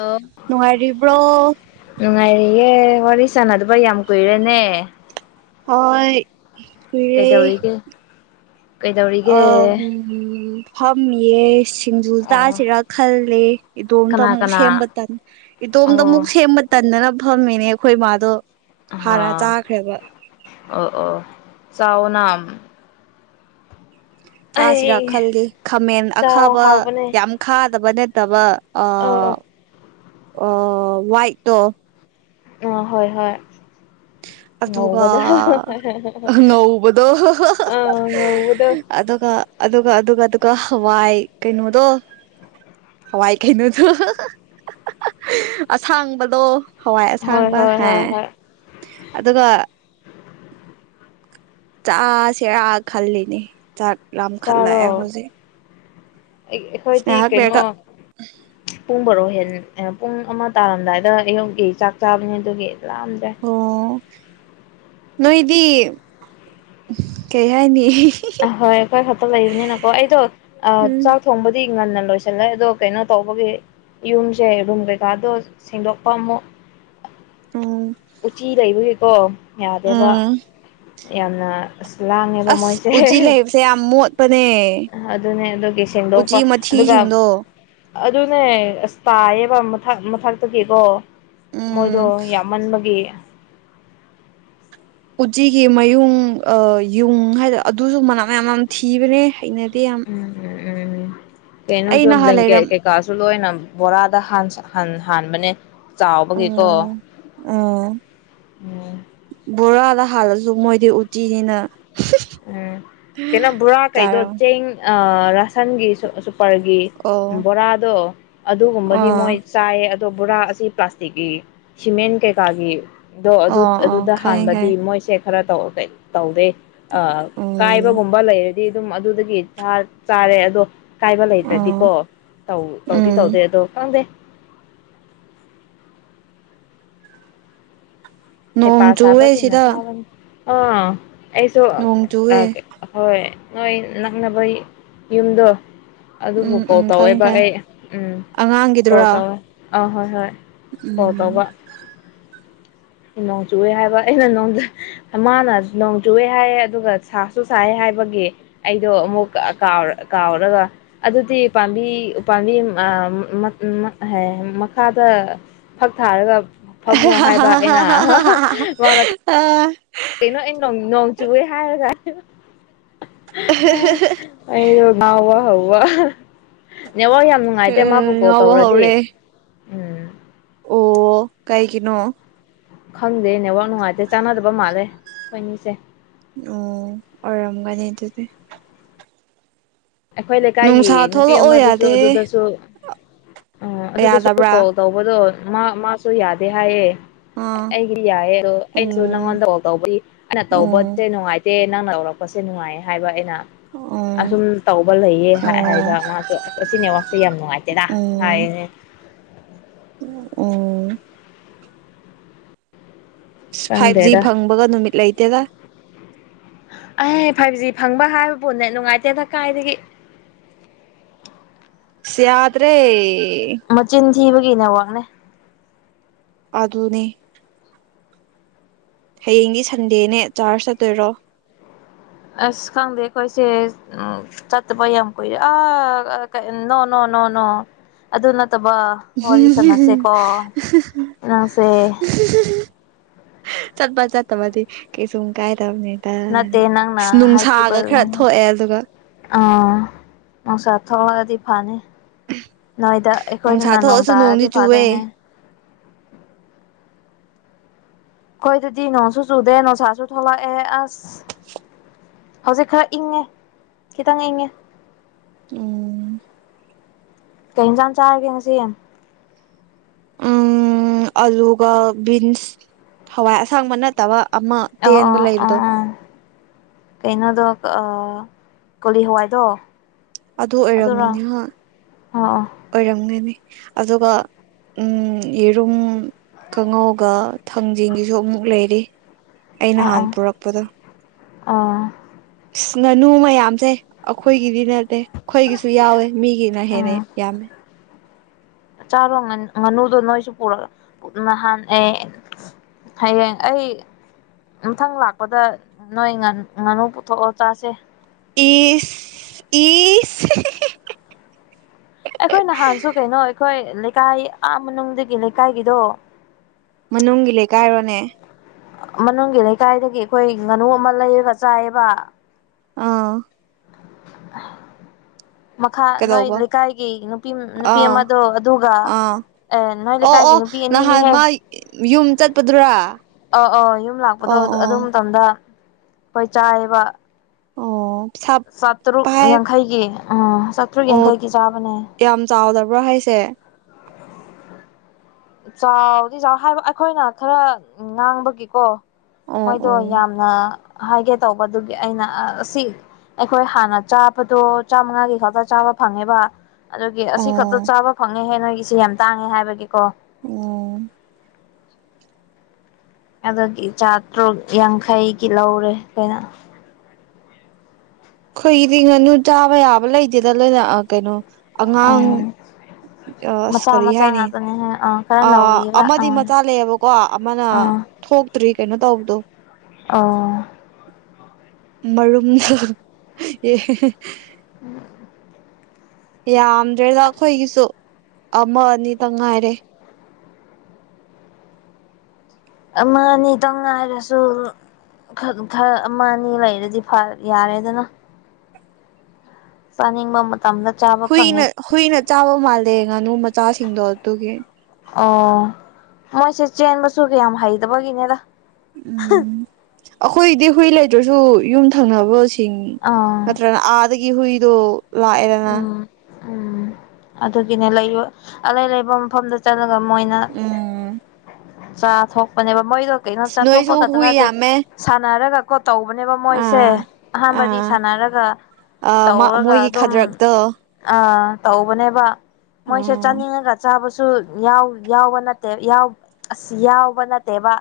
ꯑꯣ ꯅꯨꯡꯉꯥꯏꯔꯤꯕ꯭ꯔꯣ ꯅꯨꯡꯉꯥꯏꯔꯤꯌꯦ ꯋꯥꯔꯤ ꯁꯥꯟꯅꯗꯕ ꯌꯥꯝ ꯀꯨꯏꯔꯦꯅꯦ ꯍꯣꯢ ꯀꯨꯏꯔꯦ ꯀꯩꯗꯧꯔꯤꯒꯦ ꯑ ꯀꯩꯗꯧꯔꯤꯒꯦ ꯎꯝ ꯐꯝꯃꯤ ꯌꯦꯁ ꯁꯤꯡꯖꯨ ꯑꯣ ꯆꯥꯁꯤꯔꯥ ꯈꯜꯂꯦ ꯏꯇꯣꯝꯗ ꯀꯅꯥ ꯑꯃꯨꯛ ꯀꯅꯥ ꯁꯦꯝꯕ ꯇꯟ ꯏꯇꯣꯝꯇ ꯑꯃꯨꯛ ꯑꯣ ꯁꯦꯝꯕ ꯇꯟꯗꯅ ꯐꯝꯃꯤꯅꯦ ꯑꯩꯈꯣꯏ ꯏꯃꯥꯗꯣ ꯑ ꯍꯥꯟꯅ ꯆꯥꯈ꯭ꯔꯦꯕ ꯆꯥꯎꯑꯣꯅꯥ ꯆꯥꯁꯤꯔꯥ ꯈꯜꯂꯤ ꯈꯥꯃꯦꯟ ꯆꯥꯎ ꯑꯈꯥꯕ ꯌꯥꯝ ꯈꯥꯗꯕ ꯅꯠꯇꯕ ꯑꯣ ꯑꯣ ꯑꯣ ꯑꯣ ꯋꯥꯏꯠꯇꯣ ꯑ ꯍꯣꯏ ꯍꯣꯏ [inaudible] ꯑꯗꯨꯒ ꯉꯧꯕꯗꯣ ꯉꯧꯕꯗꯣ ꯑꯥ ꯉꯧꯕꯗꯣ ꯑꯗꯨꯒ ꯑꯗꯨꯒ ꯑꯗꯨꯒ ꯑꯗꯨꯒ ꯍꯋꯥꯏꯠ ꯀꯩꯅꯣꯗꯣ ꯍꯋꯥꯏ ꯀꯩꯅꯣꯗꯣ ꯑꯁꯥꯡꯕꯗꯣ ꯍꯋꯥꯏ ꯍꯣꯏ ꯑꯁꯥꯡꯕ ꯍꯣꯏ ꯍꯣꯏ ꯍꯥꯏ ꯍꯣꯏ [inaudible] ꯆꯁꯦꯔꯥ ꯈꯜꯂꯤꯅꯤ ꯆꯥꯛ ꯂꯝꯈꯠꯂꯛꯑꯦ ꯍꯧꯖꯤꯛ ꯑꯩ ꯑꯩꯈꯣꯏꯗꯤ ꯉꯥꯏꯍꯥꯛ ꯀꯩꯅꯣ ꯂꯩꯔꯒ ꯄꯨꯡꯕꯔꯣ ꯍꯦꯟ ꯑ ꯄꯨꯡ ꯑꯃ ꯇꯥꯔꯝꯗꯥꯏꯗ ꯑꯌꯨꯒꯤ ꯆꯥꯛ ꯆꯥꯕꯅꯦ ꯑꯗꯨꯒꯤ ꯂꯥꯝꯗ꯭ꯔꯦ ꯑꯣ ꯅꯣꯏꯗꯤ ꯀꯩ ꯍꯥꯏꯅꯤ ꯑꯍꯣꯏ ꯑꯩꯈꯣꯏ ꯈꯛꯇ ꯂꯩꯕꯅꯤꯅꯀꯣ ꯑꯩꯗꯣ ꯎꯝ ꯆꯥꯛ ꯊꯣꯡꯕꯗꯤ ꯉꯟꯅ ꯂꯣꯏꯁꯤꯜꯂꯦ ꯑꯗꯣ ꯀꯩꯅꯣ ꯇꯧꯕꯒꯤ ꯌꯨꯝꯁꯦ ꯔꯨꯝ ꯀꯩꯀꯥꯗꯣ ꯁꯦꯡꯗꯣꯛꯄ ꯑꯃꯨꯛ ꯎꯝ ꯎꯆꯤ ꯂꯩꯕꯒꯤꯀꯣ ꯌꯥꯗꯦꯕ ꯎꯝ ꯌꯥꯝꯅ ꯑꯁ ꯂꯥꯡꯉꯦꯕ ꯑꯁ ꯃꯣꯏꯁꯦ ꯎꯆꯤ ꯂꯩꯕꯁꯦ ꯌꯥꯝ ꯃꯣꯠꯄꯅꯦ [unintelligible] ꯑꯗꯨꯅꯦ ꯑꯗꯨꯒꯤ ꯁꯦꯡꯗꯣꯛꯄ ꯑꯗꯨꯒ ꯏꯍꯤꯡꯗꯣ ꯑꯗꯨꯅꯦ ꯑꯁ ꯄꯥꯏꯌꯦꯕ ꯃꯊꯛ ꯃꯊꯛꯇꯒꯤꯀꯣ ꯃꯣꯏꯗꯣ ꯎꯝ ꯌꯥꯝꯃꯟꯕ ꯒꯤ ꯎꯠꯆꯤꯒꯤ ꯃꯌꯨꯡ ꯑ ꯌꯨꯡ ꯍꯥꯏꯗ ꯑꯗꯨꯖꯨ ꯃꯅꯝ ꯌꯥꯝ ꯅꯝꯊꯤꯕꯅꯦ ꯍꯩꯅ ꯎꯝ ꯎꯝ ꯎꯝ ꯑꯩ ꯀꯩꯅꯣꯁꯨ ꯅꯍꯥꯟ ꯕ꯭ꯂꯦꯡꯀꯦꯠ ꯂꯩꯔꯝ ꯀꯩꯀꯥꯁꯨ ꯂꯣꯏꯅ ꯕꯣꯔꯥꯗ ꯍꯥꯟꯁ ꯍꯥꯟ ꯍꯥꯟꯕꯅꯦ ꯆꯥꯎꯕꯒꯤꯀꯣ ꯑꯣ ꯑꯣ ꯎꯝ ꯕꯣꯔꯥꯗ ꯍꯥꯜꯂꯁꯨ ꯃꯣꯏꯗꯤ ꯎꯆꯤꯅꯤꯅ ꯎꯝ ꯀꯩꯅꯣ ꯕꯣꯔꯥ ꯀꯩꯗꯣ ꯆꯥꯔꯝ ꯆꯦꯡ ꯑ ꯔꯁꯟꯒꯤ ꯁꯨꯛ ꯑꯁꯨ ꯄꯔꯒꯤ ꯑꯣ ꯕꯣꯔꯥꯗꯣ ꯑꯗꯨꯒꯨꯝꯕꯗꯤ ꯑꯥ ꯃꯣꯏ ꯆꯥꯏꯌꯦ ꯑꯗꯣ ꯕꯣꯔꯥ ꯑꯁꯤ ꯄ꯭ꯂꯥꯁꯇꯤꯛꯀꯤ ꯁꯤꯃꯦꯟ ꯀꯩꯀꯥꯒꯤ ꯗꯣ ꯑꯗꯨ ꯑꯣ ꯑꯣ ꯑꯗꯨꯗ ꯍꯥꯟꯕꯗꯤ ꯈꯪꯉꯦ ꯈꯪꯉꯦ ꯃꯣꯏꯁꯦ ꯈꯔ ꯇꯧ ꯀꯩ ꯇꯧꯗꯦ ꯑ ꯎꯝ ꯀꯥꯏꯕꯒꯨꯝꯕ ꯂꯩꯔꯗꯤ ꯑꯗꯨꯝ ꯑꯗꯨꯗꯒꯤ ꯆꯥ ꯆꯥꯔꯦ ꯑꯗꯣ ꯀꯥꯏꯕ ꯑꯣ ꯂꯩꯇ꯭ꯔꯗꯤꯀꯣ ꯇꯧꯗꯤ ꯎꯝ ꯇꯧꯗꯦ ꯑꯗꯣ ꯈꯪꯗꯦ ꯍꯩꯄꯥ ꯅꯣꯡ ꯆꯨꯋꯦ ꯁꯥꯕꯁꯤꯅ ꯁꯤꯗ ꯆꯥꯕꯅꯤ ꯑꯥ ꯑꯩꯁꯨ ꯅꯣꯡ ꯑ ꯆꯨꯋꯦ ꯍꯣꯏ ꯅꯣꯏ ꯅꯛꯅꯕꯩꯪ ꯌꯨꯝꯗꯣ ꯑꯗꯨꯕꯨ ꯎꯝ ꯀꯣꯜ ꯎꯝ ꯈꯪꯉꯦ ꯇꯧꯋꯦꯕ ꯈꯪꯉꯦ ꯑꯩ ꯎꯝ ꯀꯣꯜ ꯑꯉꯥꯡꯒꯤꯗꯨꯔꯥ ꯇꯧꯋꯦ ꯑꯥ ꯍꯣꯏ ꯍꯣꯏ ꯎꯝ ꯅꯣꯡꯆꯨꯋꯦ ꯍꯥꯏꯕ ꯑꯩꯅ ꯅꯣꯟꯗ ꯃꯥꯅ ꯅꯣꯡ ꯆꯨꯋꯦ ꯍꯥꯏꯌꯦ ꯑꯗꯨꯒ ꯁꯥꯁꯨ ꯁꯥꯏꯌꯦ ꯍꯥꯏ ꯍꯥꯏꯕꯒꯤ ꯑꯩꯗꯣ ꯑꯃꯨꯛ ꯀꯥꯎ ꯀꯥꯎꯔꯒ ꯑꯗꯨꯗꯤ ꯄꯥꯝꯕꯤ ꯎꯄꯥꯝꯕꯤ ꯃ ꯑ ꯃꯛ ꯃꯛ ꯍꯥꯏ ꯃꯈꯥꯗ ꯐꯛ ꯊꯥꯔꯒ ꯐꯝꯃꯣ ꯍꯥꯏꯕ ꯑꯩꯅ ꯍꯥ ꯍꯥ ꯃꯅ ꯑ ꯀꯩꯅꯣ ꯑꯩ ꯅꯣꯡ ꯅꯣꯡ ꯆꯨꯋꯦ ꯍꯥꯏꯔꯒ [unintelligible] ꯑ ꯑꯩꯖꯨ ꯉꯥꯎꯕ ꯍꯧꯕ ꯅꯦꯠꯋꯛ ꯌꯥꯝ ꯅꯨꯡꯉꯥꯏꯇꯦ ꯃꯥꯕꯨ ꯀꯣꯜ ꯉꯥꯎꯕ ꯇꯧꯔꯗꯤ ꯍꯧꯔꯦ ꯎꯝ ꯑꯣ ꯀꯩꯒꯤꯅꯣ ꯈꯪꯗꯦ ꯅꯦꯠꯋꯥꯛ ꯅꯨꯡꯉꯥꯏꯇꯦ ꯆꯥꯟꯅꯗꯕ ꯃꯥꯜꯂꯦ ꯈꯣꯏꯅꯤꯁꯦ ꯑꯣ ꯑꯣꯏꯔꯝꯒꯅꯤ ꯗꯨꯗꯤ ꯑꯩꯈꯣꯏ ꯂꯩꯀꯥꯏꯒꯤ ꯅꯨꯄꯤ ꯊꯣꯛꯂꯛꯑꯣ ꯑꯃꯗꯨꯁꯨ ꯌꯥꯗꯦ ꯑꯗꯨꯗꯁꯨ ꯑꯪ ꯑꯗꯨꯗꯁꯨ ꯌꯥꯗꯕ꯭ꯔꯥ ꯀꯣꯜ ꯇꯧꯕꯗꯣ ꯃꯥ ꯃꯥꯁꯨ ꯌꯥꯗꯦ ꯍꯥꯏꯌꯦ ꯑꯥ ꯑꯩꯒꯤ ꯌꯥꯏꯌꯦ ꯑꯗꯣ ꯑꯩꯖꯨ ꯎꯝ ꯅꯪꯉꯣꯟꯗ ꯀꯣꯜ ꯇꯧꯕꯗꯤ ꯑꯩꯅ ꯎꯝ ꯇꯧꯕꯖꯦ ꯅꯨꯡꯉꯥꯏ ꯇꯦ ꯅꯪꯅ ꯑꯣꯔꯛꯄꯁꯦ ꯅꯨꯡꯉꯥꯏꯌꯦ ꯍꯥꯏꯕ ꯑꯩꯅ ꯎꯝ ꯑꯁꯨꯝ ꯇꯧꯕ ꯂꯩꯌꯦ ꯍꯥꯏ ꯎꯝ ꯍꯥꯏꯕ ꯃꯥꯁꯨ ꯑꯁ ꯑꯁꯤ ꯅꯦꯠꯋꯥꯛꯁꯦ ꯌꯥꯝ ꯅꯨꯡꯉꯥꯏꯇꯦꯗ ꯎꯝ ꯍꯥꯏꯌꯦꯅꯦ [unintelligible] ꯐꯥꯏꯚ ꯖꯤ ꯈꯪꯗꯦꯗ ꯐꯪꯕꯒ ꯅꯨꯃꯤꯠ ꯂꯩꯇꯦꯗ ꯑꯩ ꯐꯥꯏꯚꯖꯤ ꯐꯪꯕ ꯍꯥꯏꯕꯕꯨ ꯅꯦꯠ ꯅꯨꯡꯉꯥꯏꯇꯦꯗ ꯀꯥꯏꯗꯒꯤ [inaudible] ꯌꯥꯗ꯭ꯔꯦ ꯃꯆꯤꯟ ꯊꯤꯕꯒꯤ ꯅꯦꯋꯥꯥꯛꯅꯦ ꯑꯥꯗꯨꯅꯦ ꯍꯌꯦꯡꯗꯤ ꯁꯟꯗꯦꯅꯦ ꯆꯥꯔꯆ ꯆꯠꯇꯣꯏꯔꯣ ꯑꯁ ꯈꯪꯗꯦ ꯈꯣꯏꯁꯦ ꯆꯠꯇꯕ ꯌꯥꯝ ꯀꯨꯏꯔꯦ ꯑꯥ ꯀꯩ ꯅꯣ ꯅꯣ ꯅꯣ ꯅꯣ ꯑꯗꯨ ꯅꯠ ꯇꯕ ꯋꯥꯔꯤ ꯁꯥꯟꯅꯁꯦꯀꯣ ꯅꯪꯁꯦ ꯆꯠꯄ ꯆꯠꯇꯕꯗꯤ ꯀꯩꯁꯨꯝ ꯀꯥꯏ ꯗꯝꯅꯤꯗ ꯅꯠꯇꯦ ꯅꯪꯅ ꯍꯥꯏꯈꯤꯕ ꯅꯨꯡꯁꯥꯒ ꯈꯔ ꯊꯣꯛꯑꯦ ꯑꯗꯨꯒ ꯑꯥ ꯅꯨꯡꯁꯥ ꯊꯣꯛꯂꯗꯤ ꯐꯅꯤ ꯅꯣꯏꯗ ꯅꯨꯡꯁꯥ ꯑꯩꯈꯣꯏꯗꯅ ꯅꯣꯡ ꯊꯣꯛꯑꯁꯨ ꯅꯣꯡꯗꯤ ꯇꯥꯔꯗꯤ ꯆꯨꯋꯦ ꯐꯗꯣꯏꯅꯦ ꯈꯣꯏꯗꯗꯤ ꯅꯣꯡꯁꯨ ꯆꯨꯗꯦ ꯅꯨꯡꯁꯥꯁꯨ ꯊꯣꯂꯛꯑꯦ ꯑꯁ ꯍꯧꯖꯤꯛ ꯈꯔ ꯏꯪꯉꯦ ꯈꯤꯇꯪ ꯏꯪꯉꯦ ꯎꯝ ꯀꯩ ꯍꯦꯟꯖꯥꯡ ꯆꯥꯔꯒꯦ ꯉꯁꯤ ꯎꯝ ꯑꯂꯨꯒ ꯕꯤꯟꯁ ꯍꯋꯥꯏ ꯑꯁꯥꯡꯕ ꯅꯠꯇꯕ ꯑꯃ ꯑꯣ ꯇꯦꯟꯕ ꯑꯣ ꯑꯥ ꯂꯩꯕꯗꯣ ꯑꯥ ꯀꯩꯅꯣꯗꯣ ꯑꯥ ꯀꯣꯂꯤ ꯍꯋꯥꯏꯗꯣ ꯑꯗꯨ ꯑꯗꯨꯔꯣ ꯑꯣꯏꯔꯝꯒꯅꯤ ꯍ ꯑꯣ ꯑꯣ ꯑꯣꯏꯔꯝꯒꯅꯤ ꯑꯗꯨꯒ ꯎꯝ ꯌꯦꯔꯨꯝ ꯀꯥꯡꯉꯧꯒ ꯊꯥꯡꯖꯤꯡꯒꯤꯁꯨ ꯑꯃꯨꯛ ꯂꯩꯔꯤ ꯑꯩ ꯑꯥ ꯅꯍꯥꯟ ꯑꯥ ꯄꯨꯔꯛꯄꯗꯣ ꯑꯥ ꯉꯅꯨ ꯃꯌꯥꯝꯖꯦ ꯑꯈꯣꯏꯒꯤꯗꯤ ꯅꯠꯇꯦ ꯈꯣꯏꯒꯤꯁꯨ ꯌꯥꯎꯋꯦ ꯃꯤꯒꯤꯅ ꯍꯦꯟꯅ ꯑꯥ ꯌꯥꯝꯃꯦ ꯆꯥꯔꯣ ꯉꯥꯟ ꯉꯥꯅꯨꯗꯣ ꯅꯣꯏꯁꯨ ꯄꯣꯔꯛ ꯅꯍꯥꯟ ꯑꯦ ꯍꯌꯦꯡ ꯑꯩ ꯃꯊꯪ ꯂꯥꯛꯄꯗ ꯅꯣꯏ ꯉꯥꯟ ꯉꯥꯅꯨ ꯄꯨꯊꯣꯛꯑꯣ ꯆꯥꯁꯦ ꯏꯁ ꯏꯁ [unintelligible] ꯑꯩꯈꯣꯏ ꯅꯍꯥꯟꯁꯨ ꯀꯩꯅꯣ ꯑꯩꯈꯣꯏ ꯂꯩꯀꯥꯏ ꯑꯥ ꯃꯅꯨꯡꯗꯒꯤ ꯂꯩꯀꯥꯏꯒꯤꯗꯣ ꯃꯅꯨꯡꯒꯤ ꯂꯩꯀꯥꯏꯔꯣꯅꯦ ꯃꯅꯨꯡꯒꯤ ꯂꯩꯀꯥꯏꯗꯒꯤ ꯑꯩꯈꯣꯏ ꯉꯥꯅꯨ ꯑꯃ ꯂꯩꯔꯒ ꯆꯥꯏꯌꯦꯕ ꯑꯥ [inaudible] ꯃꯈꯥ ꯅꯣꯏ ꯀꯩꯗꯧꯕ ꯂꯩꯀꯥꯏꯒꯤ ꯅꯨꯄꯤ ꯅꯨꯄꯤ ꯑꯥ ꯑꯃꯗꯣ ꯑꯗꯨꯒ ꯑꯥ ꯑꯦ ꯅꯣꯏ ꯑꯣ ꯂꯩꯀꯥꯏꯒꯤ ꯑꯣ ꯅꯨꯄꯤ ꯅꯍꯥꯟ ꯑꯅꯤꯅꯤꯍꯦ ꯃꯥꯏ ꯌꯨꯝ ꯆꯠꯄꯗꯨꯔꯥ ꯑꯧ ꯑꯧ ꯌꯨꯝ ꯂꯥꯛꯄꯗꯣ ꯑꯣ ꯑꯗꯨ ꯑꯣ ꯃꯇꯝꯗ ꯑꯈꯣꯏ ꯆꯥꯏꯌꯦꯕ ꯑꯣ ꯄꯩꯁꯥ ꯆꯥꯇ꯭ꯔꯨꯛ ꯄꯥꯏ ꯌꯥꯡꯈꯩꯒꯤ ꯎꯝ ꯆꯥꯇ꯭ꯔꯨꯛ ꯑꯣ ꯌꯥꯡꯈꯩꯒꯤ ꯆꯥꯕꯅꯦ ꯌꯥꯝ ꯆꯥꯎꯗꯕ꯭ꯔꯥ ꯍꯥꯏꯁꯦ ꯆꯥꯎꯗꯤ ꯆꯥꯎ ꯍꯥꯏꯕ ꯑꯩꯈꯣꯏꯅ ꯈꯔ ꯉꯥꯡꯕꯒꯤꯀꯣ ꯑꯣ ꯃꯣꯏꯗꯣ ꯑꯣ ꯌꯥꯝꯅ ꯍꯥꯏꯒꯦ ꯇꯧꯕ ꯑꯗꯨꯒꯤ ꯑꯩꯅ ꯑ ꯁꯤ ꯑꯩꯈꯣꯏ ꯍꯥꯟꯅ ꯆꯥꯕꯗꯣ ꯆꯥꯝꯃꯉꯥꯒꯤ ꯈꯛꯇ ꯆꯥꯕ ꯐꯪꯉꯦꯕ ꯑꯗꯨꯒꯤ ꯑꯁꯤ ꯑꯣ ꯈꯛꯇ ꯆꯥꯕ ꯐꯪꯉꯦꯍꯦ ꯅꯣꯏꯒꯤꯁꯦ ꯌꯥꯝ ꯇꯥꯡꯉꯦ ꯍꯥꯏꯕꯒꯤꯀꯣ ꯎꯝ ꯑꯗꯨꯒꯤ ꯆꯥꯇ꯭ꯔꯨꯛ ꯌꯥꯡꯈꯩꯒꯤ ꯂꯧꯔꯦ ꯀꯩꯅ ꯈꯣꯏꯒꯤꯗꯤ ꯉꯥꯅꯨ ꯆꯥꯕ ꯌꯥꯕ ꯂꯩꯇꯦꯗ ꯂꯣꯏꯅ ꯑꯥ ꯀꯩꯅꯣ ꯑꯉꯥꯡ ꯎꯝ ꯑꯁ ꯃꯆꯥ ꯀꯔꯤ ꯃꯆꯥ ꯍꯥꯏꯅꯤ ꯉꯥꯛꯇꯅꯦ ꯍꯥꯏ ꯑꯥ ꯈꯔ ꯑ ꯅꯧꯔꯤꯕ ꯑꯃꯗꯤ ꯑꯥ ꯃꯆꯥ ꯂꯩꯌꯦꯕꯀꯣ ꯑꯃꯅ ꯊꯣꯛꯇ꯭ꯔꯤ ꯀꯩꯅꯣ ꯇꯧꯕꯗꯣ ꯑꯧ ꯃꯔꯨꯝꯗꯣ [unintelligible] ꯌꯥꯝꯗ꯭ꯔꯦꯗ ꯑꯩꯈꯣꯏꯒꯤꯁꯨ ꯑꯃ ꯑꯅꯤ ꯇꯪ ꯉꯥꯏꯔꯦ ꯑꯃꯅꯤꯇꯪ ꯉꯥꯏꯔꯁꯨ ꯈꯔ ꯈꯔ ꯑꯃ ꯑꯅꯤ ꯂꯩꯔꯗꯤ ꯌꯥꯔꯦꯗꯅ ꯆꯥꯅꯤꯡꯕ ꯃꯇꯝꯗ ꯆꯥꯕ ꯐꯪꯉꯦ ꯍꯨꯏꯅ ꯍꯨꯏꯅ ꯆꯥꯕ ꯃꯥꯜꯂꯦ ꯉꯥꯅꯨ ꯃꯆꯥꯁꯤꯡꯗꯣ ꯑꯗꯨꯒꯤ ꯑꯣ ꯃꯣꯏꯁꯦ ꯆꯦꯟꯕꯁꯨ ꯀꯌꯥꯝ ꯍꯩꯇꯕꯒꯤꯅꯤꯗ ꯎꯝ ꯑꯈꯣꯏꯗꯤ ꯍꯨꯏ ꯂꯩꯇ꯭ꯔꯁꯨ ꯌꯨꯝ ꯊꯪꯅꯕꯁꯤꯡ ꯑꯥ ꯅꯠꯇ꯭ꯔꯒ ꯑꯥꯗꯒꯤ ꯍꯨꯏꯗꯣ ꯂꯥꯛꯑꯦꯗꯅ ꯎꯝ ꯎꯝ ꯑꯗꯨꯒꯤꯅꯦ ꯂꯩꯕ ꯑꯂꯩ ꯑꯂꯩꯕꯥ ꯃꯐꯝꯗ ꯆꯠꯂꯒ ꯃꯣꯏꯅ ꯎꯝ ꯆꯥꯊꯣꯛꯄꯅꯦꯕ ꯃꯣꯏꯗꯣ ꯀꯩꯅꯣ ꯆꯥꯊꯣꯛꯄ ꯅꯣꯏꯁꯨ ꯈꯛꯇ ꯍꯨꯏ ꯅꯠꯇꯦ ꯌꯥꯝꯃꯦ ꯁꯥꯟꯅꯔꯒ ꯀꯣ ꯇꯧꯕꯅꯦꯕ ꯃꯣꯏꯁꯦ ꯑꯥ ꯑꯍꯥꯟꯕꯗꯤ ꯑꯥ ꯁꯥꯟꯅꯔꯒ ꯑꯥ ꯇꯧꯔꯒ ꯃꯣꯏꯒꯤ ꯑꯗꯨꯝ ꯈꯗ꯭ꯔꯛꯇꯣ ꯑꯥ ꯇꯧꯕꯅꯦꯕ ꯃꯣꯏꯁꯦ ꯎꯝ ꯆꯥꯅꯤꯡꯉꯒ ꯆꯥꯕꯁꯨ ꯁꯨ ꯌꯥꯎ ꯌꯥꯎꯕ ꯅꯠꯇꯦꯕ ꯌꯥꯎ ꯑꯁ ꯌꯥꯎꯕ ꯅꯠꯇꯦꯕ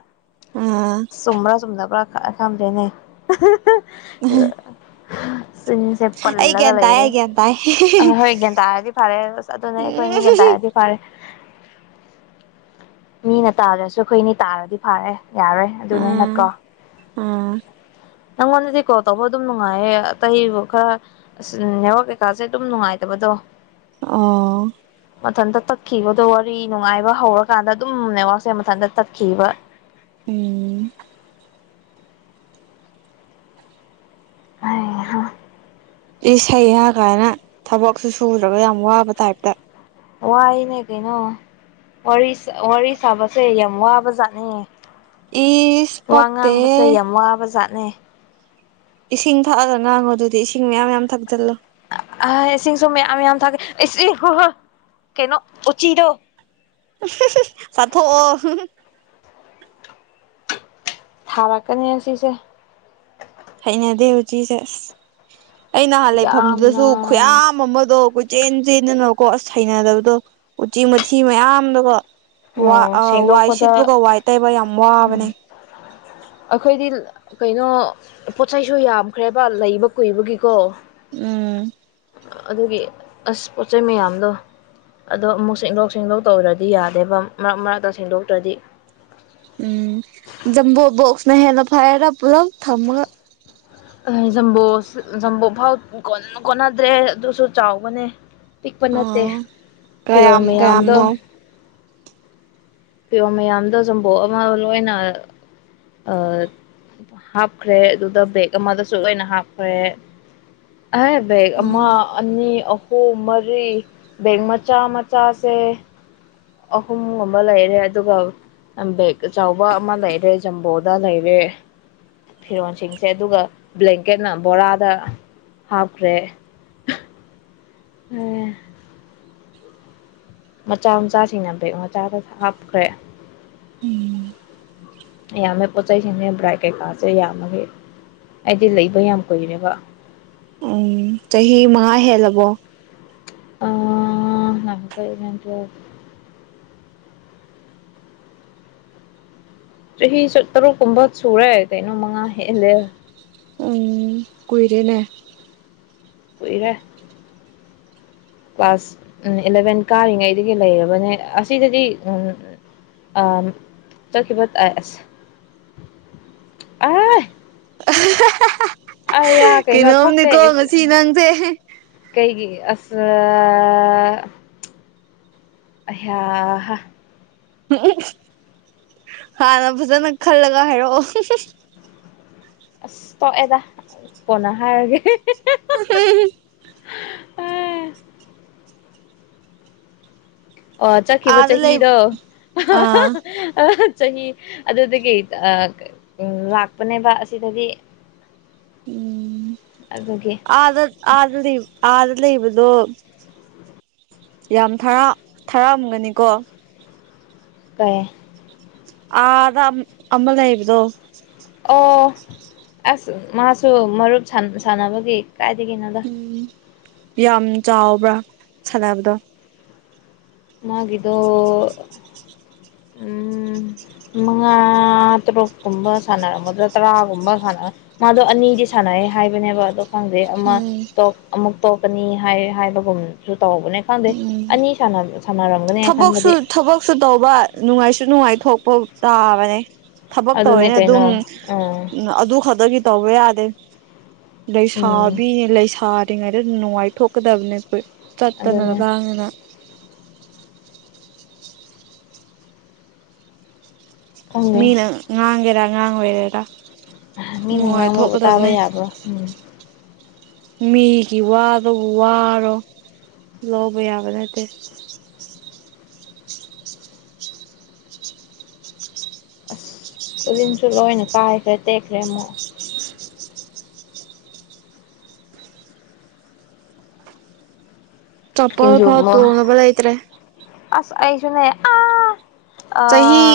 ꯑꯥ ꯆꯨꯝꯕꯔꯥ ꯆꯨꯝꯗꯕꯔꯥ ꯈꯡꯗꯦꯅꯦ ꯆꯤꯟꯁꯦ ꯑꯩ ꯄꯜꯂꯒ ꯒ꯭ꯌꯥꯟ ꯇꯥꯏ ꯂꯩꯔꯦ ꯑꯩ ꯒ꯭ꯌꯥꯟ ꯇꯥꯏ ꯑꯥ ꯍꯣꯏ ꯒꯌ꯭ꯥꯟ ꯇꯔꯗꯤ ꯐꯥꯔꯦ ꯑꯁ ꯑꯗꯨꯅꯦ ꯑꯈꯣꯏꯅꯤ ꯒꯌ꯭ꯥꯟ ꯇꯥꯔꯗꯤ ꯑꯥ ꯐꯥꯔꯦ ꯃꯤꯅ ꯇꯥꯗ꯭ꯔꯁꯨ ꯑꯈꯣꯏꯅꯤ ꯇꯥꯔꯗꯤ ꯐꯥꯔꯦ ꯌꯥꯔꯣꯏ ꯑꯗꯨꯅꯦ ꯅꯠꯀꯣ ꯅꯪꯉꯣꯟꯗꯗꯤ ꯀꯣꯜ ꯇꯧꯕ ꯑꯗꯨꯝ ꯅꯨꯡꯉꯥꯏꯌꯦ ꯑꯇꯩ ꯈꯔ ꯅꯦꯋꯥꯔ ꯀꯩꯀꯥꯁꯦ ꯑꯗꯨꯝ ꯅꯨꯡꯉꯥꯏꯇꯕꯗꯣ ꯑꯣ ꯃꯊꯟꯇ ꯇꯠꯈꯤꯕꯗꯣ ꯋꯥꯔꯤ ꯅꯨꯡꯉꯥꯏꯕ ꯍꯧꯔꯀꯥꯟꯗ ꯑꯗꯨꯝ ꯅꯦꯋꯥꯛꯁꯦ ꯃꯊꯟꯇ ꯇꯠꯈꯤꯕ ꯎꯝ ꯍꯩꯍꯥ ꯏꯁ ꯍꯩꯍꯥꯥ ꯀꯥꯏꯅ ꯊꯕꯛꯁꯨ ꯁꯨꯗ꯭ꯔꯒ ꯌꯥꯝ ꯋꯥꯕ ꯇꯥꯏꯞꯇ ꯋꯥꯏꯅꯦ ꯀꯩꯅꯣ ꯋꯥꯔꯤ ꯁꯥꯕꯁꯦ ꯌꯥꯝ ꯋꯥꯕꯖꯥꯠꯅꯦ ꯏꯁ ꯋꯥ ꯄꯛꯇꯦ ꯉꯥꯡꯕꯁꯦ ꯌꯥꯝ ꯋꯥꯕ ꯖꯥꯠꯅꯦ ꯏꯁꯤꯡ ꯊꯛꯑꯒ ꯉꯥꯡꯉꯣ ꯑꯗꯨꯗꯤ ꯏꯁꯤꯡ ꯃꯌꯥꯝ ꯃꯌꯥꯝ ꯊꯛꯆꯜꯂꯣ ꯏꯁꯤꯡ ꯁꯨ ꯃꯌꯥꯝ ꯃꯌꯥꯝ ꯊꯛ [unintelligible] ꯀꯩꯅꯣ ꯎꯆꯤꯗꯣ ꯆꯥꯊꯣꯛꯑꯣ ꯊꯥꯔꯛꯀꯅꯤ ꯑꯁꯤꯁꯦ ꯍꯩꯅꯗꯦ ꯎꯆꯤꯁꯦ ꯑꯁ ꯑꯩ ꯅꯍꯥꯟ ꯂꯩꯐꯝꯗꯨꯗꯁꯨ ꯌꯥꯝꯅ ꯈꯨꯌꯥꯝ ꯑꯃꯗꯣ ꯆꯦꯟ ꯆꯦꯟꯗꯅꯀꯣ ꯑꯁ ꯍꯩꯅꯗꯕꯗꯣ ꯎꯆꯦꯛ ꯃꯊꯤ ꯃꯌꯥꯝꯗꯀꯣ ꯋꯥ ꯑ ꯋꯥꯏꯁꯤꯠꯕꯒ ꯋꯥꯏꯇꯩꯕꯒꯥ ꯌꯥꯝ ꯎꯝ ꯋꯥꯕꯅꯦ ꯑꯈꯣꯏꯗꯤ ꯀꯩꯅꯣ ꯄꯣꯠ ꯆꯩꯁꯨ ꯌꯥꯝꯈ꯭ꯔꯦꯕ ꯂꯩꯕ ꯀꯨꯏꯕꯒꯤꯀꯣ ꯎꯝ ꯑꯗꯨꯒꯤ ꯑꯁ ꯄꯣꯠ ꯆꯩꯩ ꯃꯌꯥꯝꯗꯣ ꯑꯗꯣ ꯑꯃꯨꯛ ꯁꯦꯡꯗꯣꯛ ꯁꯦꯡꯗꯣꯛ ꯇꯧꯗ꯭ꯔꯗꯤ ꯌꯥꯗꯦꯕ ꯃꯔꯛ ꯃꯔꯛꯇ ꯁꯦꯡꯗꯣꯛꯇ꯭ꯔꯗꯤ ꯎꯝ ꯖꯝꯕꯣ ꯕꯣꯛꯁꯅ ꯍꯦꯟꯅ ꯐꯔꯦꯗꯥ ꯄꯨꯂꯞ ꯊꯝꯃꯒ ꯑꯦ ꯖꯝꯕꯣ ꯁꯨ ꯖꯝꯕꯣ ꯐꯥꯎ ꯀꯣꯟ ꯀꯣꯟꯅꯗ꯭ꯔꯦ ꯑꯗꯨꯁꯨ ꯆꯥꯎꯕꯅꯦ ꯄꯤꯛꯄ ꯅꯠꯇꯦ ꯑꯥ ꯐꯤꯔꯣꯜ ꯀꯌꯥꯝ ꯃꯌꯥꯝꯗꯣ ꯀꯌꯥꯝꯅꯣ ꯐꯤꯌꯣꯜ ꯃꯌꯥꯝꯗꯣ ꯖꯝꯕꯣ ꯑꯃ ꯂꯣꯏꯅ ꯑ ꯍꯥꯞꯈ꯭ꯔꯦ ꯑꯗꯨꯗ ꯕꯦꯛ ꯑꯃꯗꯁꯨ ꯂꯣꯏꯅ ꯍꯥꯞꯈ꯭ꯔꯦ ꯑꯥꯏ ꯕꯦꯛ ꯑꯃ ꯑꯅꯤ ꯑꯍꯨ ꯍꯣ ꯃꯔꯤ ꯕꯦꯛ ꯃꯆꯥ ꯃꯆꯥꯁꯦ ꯑꯍꯨꯝꯒꯨꯝꯕ ꯂꯩꯔꯦ ꯑꯗꯨꯒ ꯑꯝ ꯕꯦꯛ ꯑꯆꯧꯕ ꯑꯃ ꯂꯩꯔꯦ ꯖꯝꯕꯣꯗ ꯂꯩꯔꯦ ꯐꯤꯔꯣꯟꯁꯤꯡꯁꯦ ꯑꯗꯨꯒ ꯕ꯭ꯂꯦꯡꯀꯦꯠꯅ ꯕꯣꯔꯥꯗ ꯍꯥꯞꯈ꯭ꯔꯦ ꯑꯍ ꯑꯦ ꯃꯆꯥ ꯃꯆꯥꯁꯤꯡꯅ ꯕꯦꯛ ꯃꯆꯥꯗ ꯍꯥꯞꯈ꯭ꯔꯦ ꯎꯝ ꯌꯥꯝꯃꯦ ꯄꯣꯠ ꯆꯩ ꯁꯤꯡꯖꯦ ꯕ꯭ꯔꯥꯏꯗ ꯀꯩ ꯀꯥꯥꯁꯦ ꯌꯥꯝꯕꯒꯤ ꯑꯩꯗꯤ ꯂꯩꯕ ꯌꯥꯝ ꯀꯨꯏꯔꯦꯕ ꯎꯝ ꯆꯍꯤ ꯃꯉꯥ ꯍꯦꯜꯂꯕꯣ ꯑꯥ ꯉꯥꯏꯈꯣ ꯑꯩꯠ ꯅꯥꯏꯟ ꯇ꯭ꯋꯦꯜꯐ ꯆꯍꯤꯁꯨ ꯇꯔꯨꯛ ꯀꯨꯝꯕ ꯁꯨꯔꯦ ꯀꯩꯅꯣ ꯃꯉꯥ ꯍꯦꯜꯂꯦ ꯎꯝ ꯀꯨꯏꯔꯦꯅꯦ ꯀꯨꯏꯔꯦ [inaudible] ꯀ꯭ꯂꯥꯁ ꯎꯝ ꯑꯦꯂꯚꯦꯟ ꯀꯥꯔꯤꯉꯩꯗꯒꯤ ꯂꯩꯔꯕꯅꯦ ꯑꯁꯤꯗꯗꯤ ꯎꯝ ꯑꯥꯝ ꯆꯠꯈꯤꯕ ꯇ ꯑꯦꯁ ꯑꯥꯏ ꯑꯥ ꯌꯥ ꯀꯩꯅꯣ ꯊꯣꯛꯇꯦ ꯀꯩꯅꯣꯝꯅꯤꯀꯣ ꯑꯁꯦ ꯉꯁꯤ ꯅꯪꯁꯦ ꯀꯩꯒꯤ ꯑꯁ ꯑꯥ ꯑꯩꯌꯥꯍꯥ ꯎꯝꯍꯍꯝ ꯍꯥꯟꯅ ꯐꯖꯅ ꯈꯜꯂꯒ ꯍꯥꯏꯔꯛꯑꯣ ꯍꯝꯍꯝ ꯑꯁ ꯇꯣꯛꯑꯦꯗꯥ ꯀꯣꯟꯅ ꯍꯥꯏꯔꯒꯦ ꯑꯍꯦꯍꯦ ꯍꯍꯝꯍꯝ ꯑꯣ ꯆꯠꯈꯤꯕ ꯑꯥꯗ ꯂꯩ ꯆꯍꯤꯗꯣ ꯑꯍꯍꯍ ꯑꯥ ꯑꯍ ꯆꯍꯤ ꯑꯗꯨꯗꯒꯤ ꯑꯥ ꯎꯝ ꯂꯥꯛꯄꯅꯦꯕ ꯑꯁꯤꯗꯗꯤ ꯎꯝ ꯑꯗꯨꯒꯤ ꯑꯥꯗ ꯑꯥꯗ ꯂꯩ ꯑꯥꯗ ꯂꯩꯕꯗꯣ ꯌꯥꯝ ꯊꯔꯥ ꯊꯥꯔꯛꯑꯝꯒꯅꯤꯀꯣ ꯀꯩ ꯑꯥꯗ ꯑꯝ ꯑꯃ ꯂꯩꯕꯗꯣ ꯑꯣ ꯑꯁ ꯃꯥꯁꯨ ꯃꯔꯨꯞ ꯁꯥꯟ ꯁꯥꯟꯅꯕꯒꯤ ꯀꯥꯏꯗꯒꯤꯅꯣꯗ ꯎꯝ ꯌꯥꯝ ꯆꯥꯎꯕ꯭ꯔꯥ ꯁꯥꯟꯅꯕꯗꯣ ꯃꯥꯒꯤꯗꯣ [inaudible] ꯎꯝ ꯃꯉꯥ ꯇꯔꯨꯛ ꯀꯨꯝꯕ ꯁꯥꯟꯅꯔꯝꯒꯗ꯭ꯔꯥ ꯇꯔꯥꯒꯨꯝꯕ ꯁꯅꯔ ꯃꯥꯗꯣ ꯑꯅꯤꯗꯤ ꯁꯥꯟꯅꯩ ꯍꯥꯏꯕꯅꯦꯕ ꯑꯗꯣ ꯈꯪꯗꯩ ꯑꯃ ꯎꯝ ꯇꯣ ꯑꯃꯨꯛ ꯇꯣꯛꯀꯅꯤ ꯍꯥꯏ ꯍꯥꯏꯕꯒꯨꯝꯁꯨ ꯇꯧꯕꯅꯦ ꯈꯪꯗꯦ ꯎꯝ ꯑꯅꯤ ꯁꯥꯟꯅꯕ ꯊꯕꯛꯁꯨ ꯊꯕꯛꯁꯨ ꯇꯧꯕ ꯅꯨꯡꯉꯥꯏꯁꯨ ꯅꯨꯡꯉꯥꯏꯊꯣꯛꯄ ꯇꯥꯕꯅꯦ ꯊꯕꯛ ꯑꯗꯨꯅꯦ ꯇꯧꯋꯦꯅ ꯑꯗꯨꯝ ꯀꯩꯅꯣ ꯑ ꯑꯝ ꯑꯗꯨ ꯈꯛꯇꯒꯤ ꯇꯧꯕ ꯌꯥꯗꯦ ꯎꯝ ꯂꯩꯁꯥꯕꯤꯅꯦ ꯂꯩꯁꯥꯔꯤꯉꯩꯗ ꯅꯨꯡꯉꯥꯏꯊꯣꯛꯀꯗꯕꯅꯦ ꯑꯈꯣꯏ ꯆꯠꯇꯅ ꯑꯗꯨꯅ ꯂꯥꯡꯗꯅ ꯈꯪꯗꯦ ꯃꯤꯅ ꯉꯥꯡꯒꯦꯔꯥ ꯉꯥꯡ ꯑꯣꯏꯒꯦꯔꯥ ꯑꯍ ꯃꯤꯅ ꯉꯥꯡꯕꯕꯨ ꯇꯥꯕ ꯌꯥꯕ꯭ꯔꯣ ꯎꯝ ꯃꯤꯒꯤ ꯋꯥꯕꯕꯨ ꯋꯥꯔꯣ ꯂꯧꯕ ꯌꯥꯥꯕꯅꯠꯇꯦ ꯑꯁ ꯈꯨꯖꯤꯟꯁꯨ ꯂꯣꯏꯅ ꯀꯥꯏꯈ꯭ꯔꯦ ꯇꯦꯛꯈ꯭ꯔꯦ ꯑꯃꯨꯛ ꯆꯄꯜ ꯁꯤꯡꯖꯨ ꯐꯥꯎ ꯑꯃꯨꯛ ꯇꯣꯡꯅꯕ ꯂꯩꯇ꯭ꯔꯦ ꯑꯁ ꯑꯩꯁꯨꯅꯦ ꯑꯥ ꯆꯍꯤ ꯑꯥ